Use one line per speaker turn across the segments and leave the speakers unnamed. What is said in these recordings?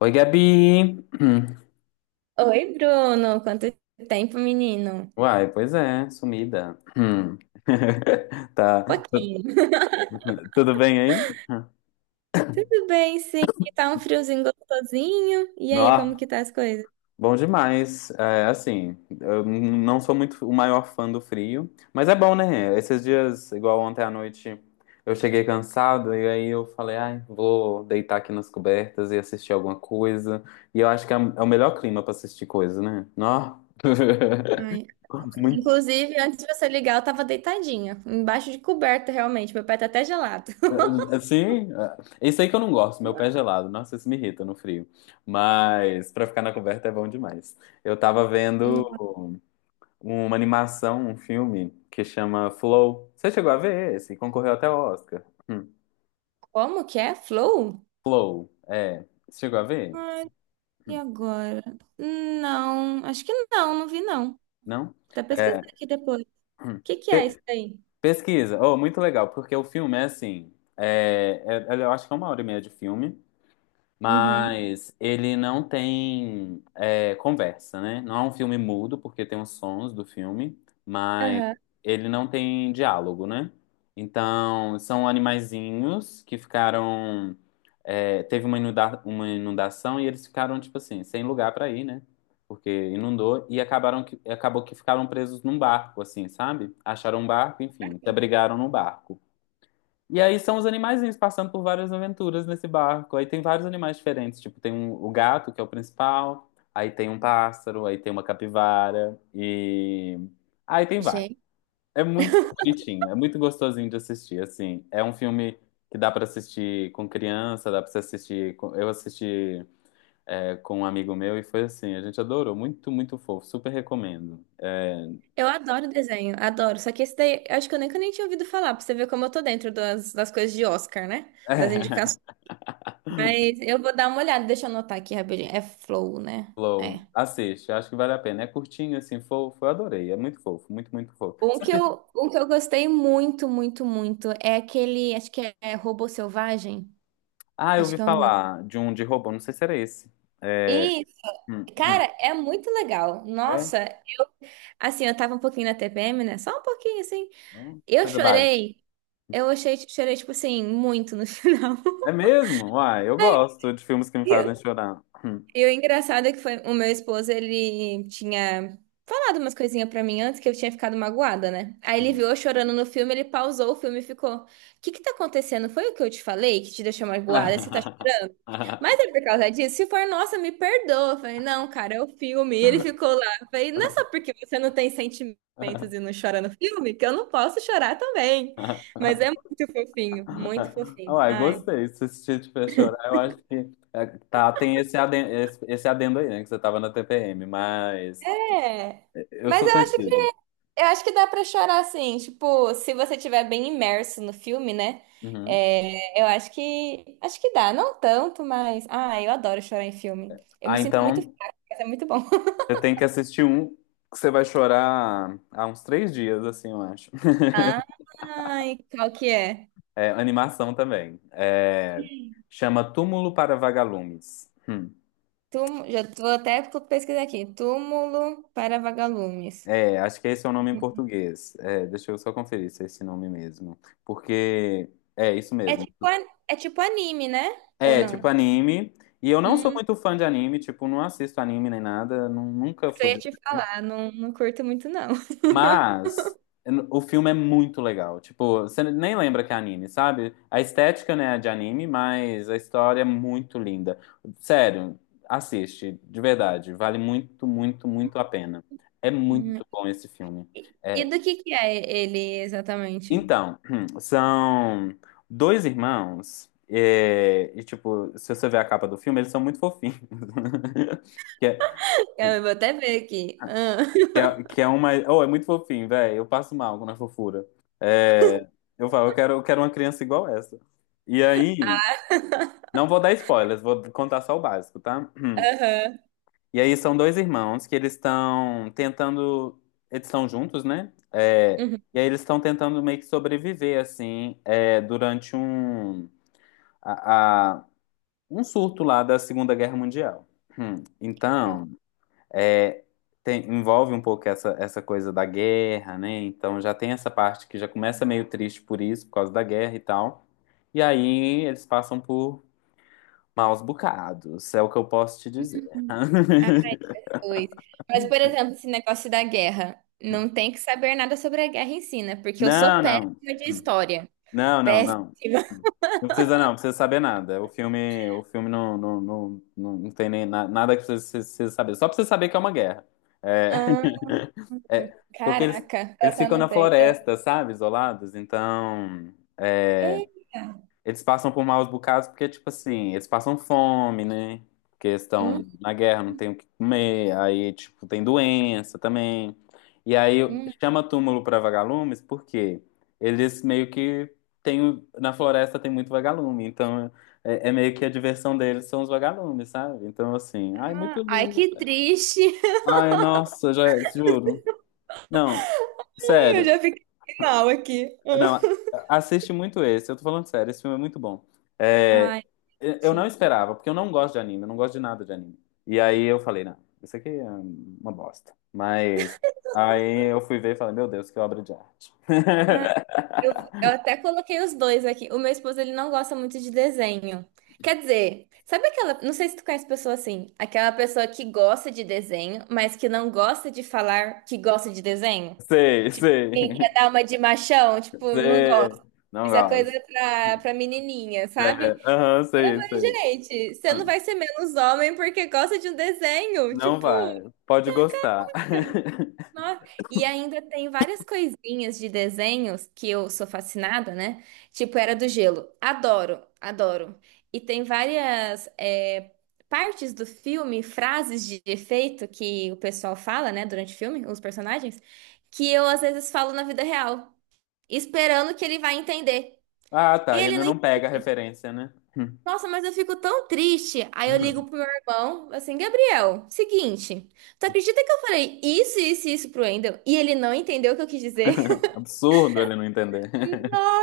Oi, Gabi!
Oi, Bruno. Quanto tempo, menino?
Uai, pois é, sumida.
Um
Tá.
pouquinho.
Tudo bem aí?
Tudo bem, sim. E tá um friozinho gostosinho. E aí, como
Nó,
que tá as coisas?
bom demais. É, assim, eu não sou muito o maior fã do frio, mas é bom, né? Esses dias, igual ontem à noite, eu cheguei cansado e aí eu falei, ai, vou deitar aqui nas cobertas e assistir alguma coisa. E eu acho que é o melhor clima pra assistir coisa, né? Nó.
Ai.
Muito
Inclusive, antes de você ligar, eu tava deitadinha, embaixo de coberta, realmente. Meu pé tá até gelado.
assim, é isso aí que eu não gosto, meu pé gelado. Nossa, isso me irrita no frio. Mas pra ficar na coberta é bom demais. Eu tava vendo
Hum.
uma animação, um filme que chama Flow. Você chegou a ver esse? Concorreu até ao Oscar. Hum.
Como que é? Flow?
Flow, é. Você chegou a ver?
Ai, e agora? Não, acho que não, não vi não.
Não?
Tá pesquisando
É.
aqui depois. O
hum.
que que é isso
Pe-
aí?
pesquisa. Oh, muito legal, porque o filme é assim. Eu acho que é 1 hora e meia de filme.
Uhum.
Mas ele não tem conversa, né? Não é um filme mudo, porque tem os sons do filme, mas
Aham.
ele não tem diálogo, né? Então, são animaizinhos que ficaram. É, teve uma inundação e eles ficaram, tipo assim, sem lugar para ir, né? Porque inundou e acabou que ficaram presos num barco, assim, sabe? Acharam um barco, enfim, se abrigaram no barco. E aí são os animaizinhos passando por várias aventuras nesse barco. Aí tem vários animais diferentes, tipo, o gato, que é o principal, aí tem um pássaro, aí tem uma capivara, e... Aí tem vários. É muito bonitinho, é muito gostosinho de assistir, assim. É um filme que dá pra assistir com criança, dá pra você assistir... Eu assisti, é, com um amigo meu e foi assim, a gente adorou, muito, muito fofo, super recomendo.
Eu adoro desenho, adoro. Só que esse daí, eu acho que eu nunca nem tinha ouvido falar, pra você ver como eu tô dentro das coisas de Oscar, né? Das indicações. Mas eu vou dar uma olhada, deixa eu anotar aqui rapidinho. É Flow,
É.
né? É.
Flow, assiste, acho que vale a pena. É curtinho, assim, fofo, eu adorei, é muito fofo, muito, muito fofo.
Um que eu gostei muito, muito, muito é aquele, acho que é Robô Selvagem.
Ah, eu
Acho
ouvi
que é o nome.
falar de um de robô, não sei se era esse. É,
Isso,
hum, hum,
cara, é muito legal. Nossa,
é?
assim, eu tava um pouquinho na TPM, né? Só um pouquinho, assim. Eu
Coisa básica.
chorei, eu achei, chorei, tipo assim, muito no final.
É mesmo? Uai, eu gosto de filmes que me fazem chorar.
E o engraçado é que foi o meu esposo, ele tinha falado umas coisinhas pra mim antes que eu tinha ficado magoada, né? Aí ele
Hum.
viu eu chorando no filme, ele pausou o filme e ficou: O que que tá acontecendo? Foi o que eu te falei que te deixou magoada? Você tá chorando? Mas é por causa disso. Se for, nossa, me perdoa. Eu falei: Não, cara, é o filme. E ele ficou lá. Eu falei: Não é só porque você não tem sentimentos e não chora no filme que eu não posso chorar também. Mas é muito fofinho, muito fofinho.
Uai,
Ai.
gostei. Se esse te tiver chorar, eu acho que é, tá, tem esse adendo, aí, né? Que você tava na TPM, mas
É.
eu
Mas
sou
eu acho que
sensível.
Eu acho que dá pra chorar, assim, tipo, se você estiver bem imerso no filme, né?
Uhum.
É, eu acho que dá, não tanto, mas ah, eu adoro chorar em filme. Eu me
Ah,
sinto muito
então
fraca, mas é muito bom.
você tem que assistir um que você vai chorar há uns 3 dias, assim, eu acho.
Ai, qual que é?
É, animação também. É, chama Túmulo para Vagalumes. Hum.
Túmulo, já tô até pesquisar aqui. Túmulo para vagalumes.
É, acho que esse é o nome em português. É, deixa eu só conferir se é esse nome mesmo. Porque é isso
É
mesmo.
tipo, é tipo anime, né? Ou
É,
não?
tipo anime. E eu não sou
Hum,
muito fã de anime, tipo, não assisto anime nem nada, nunca
isso eu
fui.
ia te falar, não, não curto muito, não.
Mas o filme é muito legal. Tipo, você nem lembra que é anime, sabe? A estética, né, é de anime, mas a história é muito linda. Sério, assiste, de verdade. Vale muito, muito, muito a pena. É
Hum.
muito bom esse filme.
E
É,
do que é ele exatamente?
então, são dois irmãos. É, e, tipo, se você ver a capa do filme, eles são muito fofinhos. Que é-
Eu vou até ver aqui. Ah.
Que é uma. Oh, é muito fofinho, velho. Eu passo mal na fofura. É, eu falo, eu quero uma criança igual essa. E aí, não vou dar spoilers, vou contar só o básico, tá?
Aham.
E aí são dois irmãos que eles estão tentando. Eles estão juntos, né? É,
Uhum.
e aí eles estão tentando meio que sobreviver, assim, é, durante a, a- um surto lá da Segunda Guerra Mundial. Então. É, envolve um pouco essa, essa coisa da guerra, né? Então já tem essa parte que já começa meio triste por isso, por causa da guerra e tal. E aí eles passam por maus bocados, é o que eu posso te dizer.
Ah, pois. Mas, por exemplo, esse negócio da guerra. Não tem que saber nada sobre a guerra em si, né? Porque eu sou
Não, não.
péssima de história.
Não, não,
Péssima.
não. Não precisa não, não precisa saber nada. O filme não, não, não, não, não tem nem nada que você precisa saber. Só pra você saber que é uma guerra. É,
Ah,
é, porque
caraca. Eu
eles
até
ficam na
anotei.
floresta, sabe? Isolados, então.
Eita.
Eles passam por maus bocados porque, tipo assim, eles passam fome, né? Porque eles
Hum,
estão na guerra, não tem o que comer. Aí, tipo, tem doença também. E aí
hum.
chama túmulo para vagalumes porque eles meio que tem, na floresta tem muito vagalume. Então é, é meio que a diversão deles são os vagalumes, sabe? Então, assim, ai, muito
Ah, ai,
lindo.
que triste.
Ai, nossa, já juro. Não,
Ai, eu
sério.
já fiquei mal aqui.
Não, assiste muito esse. Eu tô falando sério, esse filme é muito bom. É,
Ai,
eu não
gente.
esperava, porque eu não gosto de anime, eu não gosto de nada de anime. E aí eu falei, não, isso aqui é uma bosta. Mas aí eu fui ver e falei, meu Deus, que obra de arte.
Eu, eu até coloquei os dois aqui. O meu esposo, ele não gosta muito de desenho. Quer dizer, sabe aquela, não sei se tu conhece pessoa assim, aquela pessoa que gosta de desenho, mas que não gosta de falar que gosta de desenho?
Sei,
E
sei,
quer dar uma de machão, tipo, não gosta.
sei. Não
Isso é coisa
gosto.
pra, pra menininha, sabe?
É, aham,
Eu
sei,
falei,
sei.
gente, você não
Aham.
vai ser menos homem porque gosta de um desenho.
Não
Tipo,
vai. Pode gostar.
nossa, e ainda tem várias coisinhas de desenhos que eu sou fascinada, né? Tipo Era do Gelo. Adoro, adoro. E tem várias é, partes do filme, frases de efeito que o pessoal fala, né, durante o filme, os personagens, que eu às vezes falo na vida real, esperando que ele vai entender.
Ah,
E
tá. E
ele
ele
não.
não pega a referência, né?
Nossa, mas eu fico tão triste. Aí eu ligo pro meu irmão, assim, Gabriel, seguinte, tu acredita que eu falei isso, isso e isso pro Wendel e ele não entendeu o que eu quis dizer?
Absurdo ele não entender.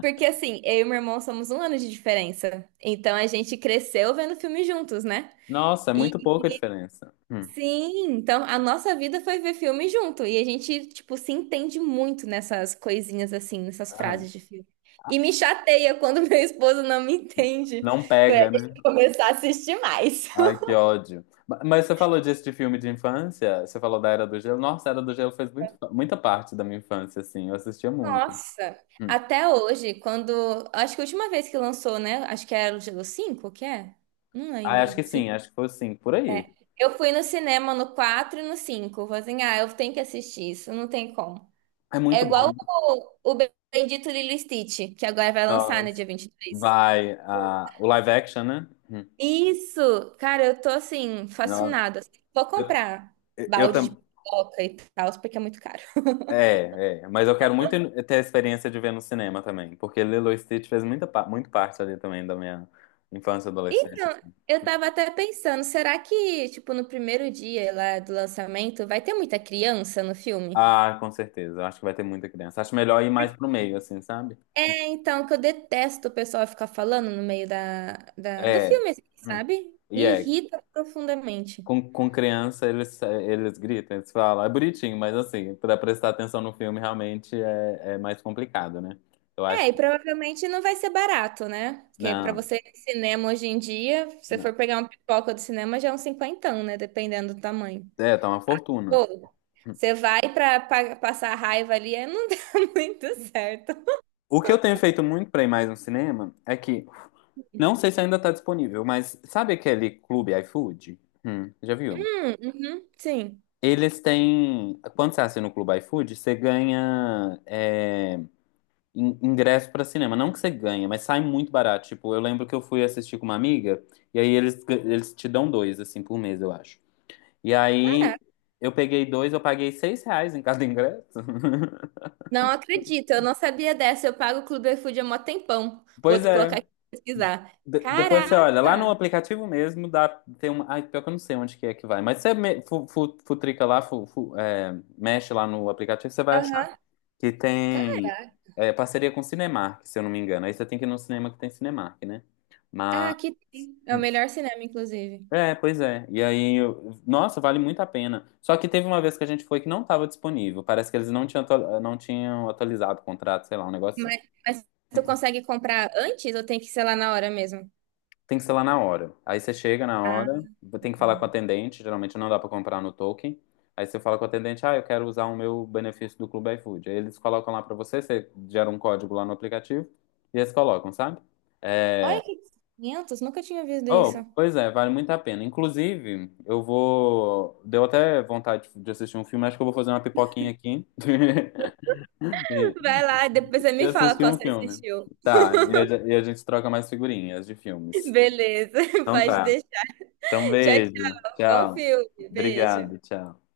Porque assim, eu e meu irmão somos um ano de diferença. Então a gente cresceu vendo filme juntos, né?
Nossa, é muito
E
pouca diferença.
sim, então a nossa vida foi ver filme junto. E a gente, tipo, se entende muito nessas coisinhas assim, nessas
Aham.
frases de filme. E me chateia quando meu esposo não me entende.
Não
Ué,
pega,
deixa
né?
eu começar a assistir mais.
Ai, que ódio. Mas você falou disso de filme de infância? Você falou da Era do Gelo? Nossa, a Era do Gelo fez muito, muita parte da minha infância, assim. Eu assistia muito.
Nossa,
Hum.
até hoje, quando. Acho que a última vez que lançou, né? Acho que era o Gelo 5 o que é? Não
Ah, acho
lembro.
que sim, acho que foi sim, por aí.
É, eu fui no cinema no 4 e no 5. Eu falei assim, ah, eu tenho que assistir isso, não tem como.
É
É
muito bom.
igual o Bendito Lilo e Stitch, que agora vai lançar no dia
Nossa.
23.
Vai, ah, o live action, né? Hum.
Isso! Cara, eu tô assim,
Nossa.
fascinada. Assim, vou comprar
Eu
balde de
também.
pipoca e tal, porque é muito caro.
É, é. Mas eu quero muito ter a experiência de ver no cinema também, porque Lilo e Stitch fez muita, muito parte ali também da minha infância e adolescência.
Então,
Assim.
eu tava até pensando, será que, tipo, no primeiro dia lá do lançamento, vai ter muita criança no filme?
Ah, com certeza. Eu acho que vai ter muita criança. Acho melhor ir mais pro meio, assim, sabe?
É, então, que eu detesto o pessoal ficar falando no meio da, do
É.
filme, assim,
Hum.
sabe?
E
Me
é,
irrita profundamente.
com criança eles gritam, eles falam, é bonitinho, mas assim, pra prestar atenção no filme realmente é, é mais complicado, né? Eu
É,
acho
e
que.
provavelmente não vai ser barato, né? Porque pra
Não,
você ir no cinema hoje em dia, se você
não.
for pegar uma pipoca do cinema, já é um cinquentão, né? Dependendo do tamanho.
É, tá uma fortuna.
Pô,
Hum.
você vai pra, passar raiva ali, aí não dá muito certo.
O que eu tenho feito muito pra ir mais no cinema é que, não sei se ainda tá disponível, mas sabe aquele Clube iFood? Já viu?
Hum, uhum, sim.
Eles têm. Quando você assina o Clube iFood, você ganha. É, ingresso pra cinema. Não que você ganha, mas sai muito barato. Tipo, eu lembro que eu fui assistir com uma amiga, e aí eles te dão dois, assim, por mês, eu acho. E aí
Caraca,
eu peguei dois, eu paguei 6 reais em cada ingresso.
não acredito, eu não sabia dessa. Eu pago o Clube iFood há mó tempão. Vou
Pois
colocar
é.
aqui pra pesquisar.
Depois você olha, lá no
Caraca!
aplicativo mesmo, dá, tem uma. Ai, pior que eu não sei onde que é que vai. Mas você futrica lá, é, mexe lá no aplicativo, você vai achar
Aham.
que tem
Caraca.
é, parceria com Cinemark, se eu não me engano. Aí você tem que ir no cinema que tem Cinemark, né?
Ah,
Mas.
aqui tem. É o
Hum,
melhor cinema, inclusive.
é, pois é. E aí, nossa, vale muito a pena. Só que teve uma vez que a gente foi que não estava disponível. Parece que eles não tinham, não tinham atualizado o contrato, sei lá, um negócio.
Mas,
Assim.
mas tu consegue comprar antes ou tem que ser lá na hora mesmo?
Tem que ser lá na hora. Aí você chega na
Ah.
hora, tem que falar com o atendente. Geralmente não dá para comprar no token. Aí você fala com o atendente, ah, eu quero usar o meu benefício do Clube iFood. Aí eles colocam lá para você, você gera um código lá no aplicativo e eles colocam, sabe? É,
Olha que 500, nunca tinha visto isso.
oh, pois é, vale muito a pena. Inclusive, eu vou. Deu até vontade de assistir um filme, acho que eu vou fazer uma pipoquinha aqui e
Vai lá, depois você
e
me fala
assistir
qual
um
você
filme.
assistiu.
Tá, e e a gente troca mais figurinhas de filmes.
Beleza,
Então
pode
tá.
deixar.
Então,
Tchau,
beijo.
tchau. Bom
Tchau.
filme. Beijo.
Obrigado, tchau.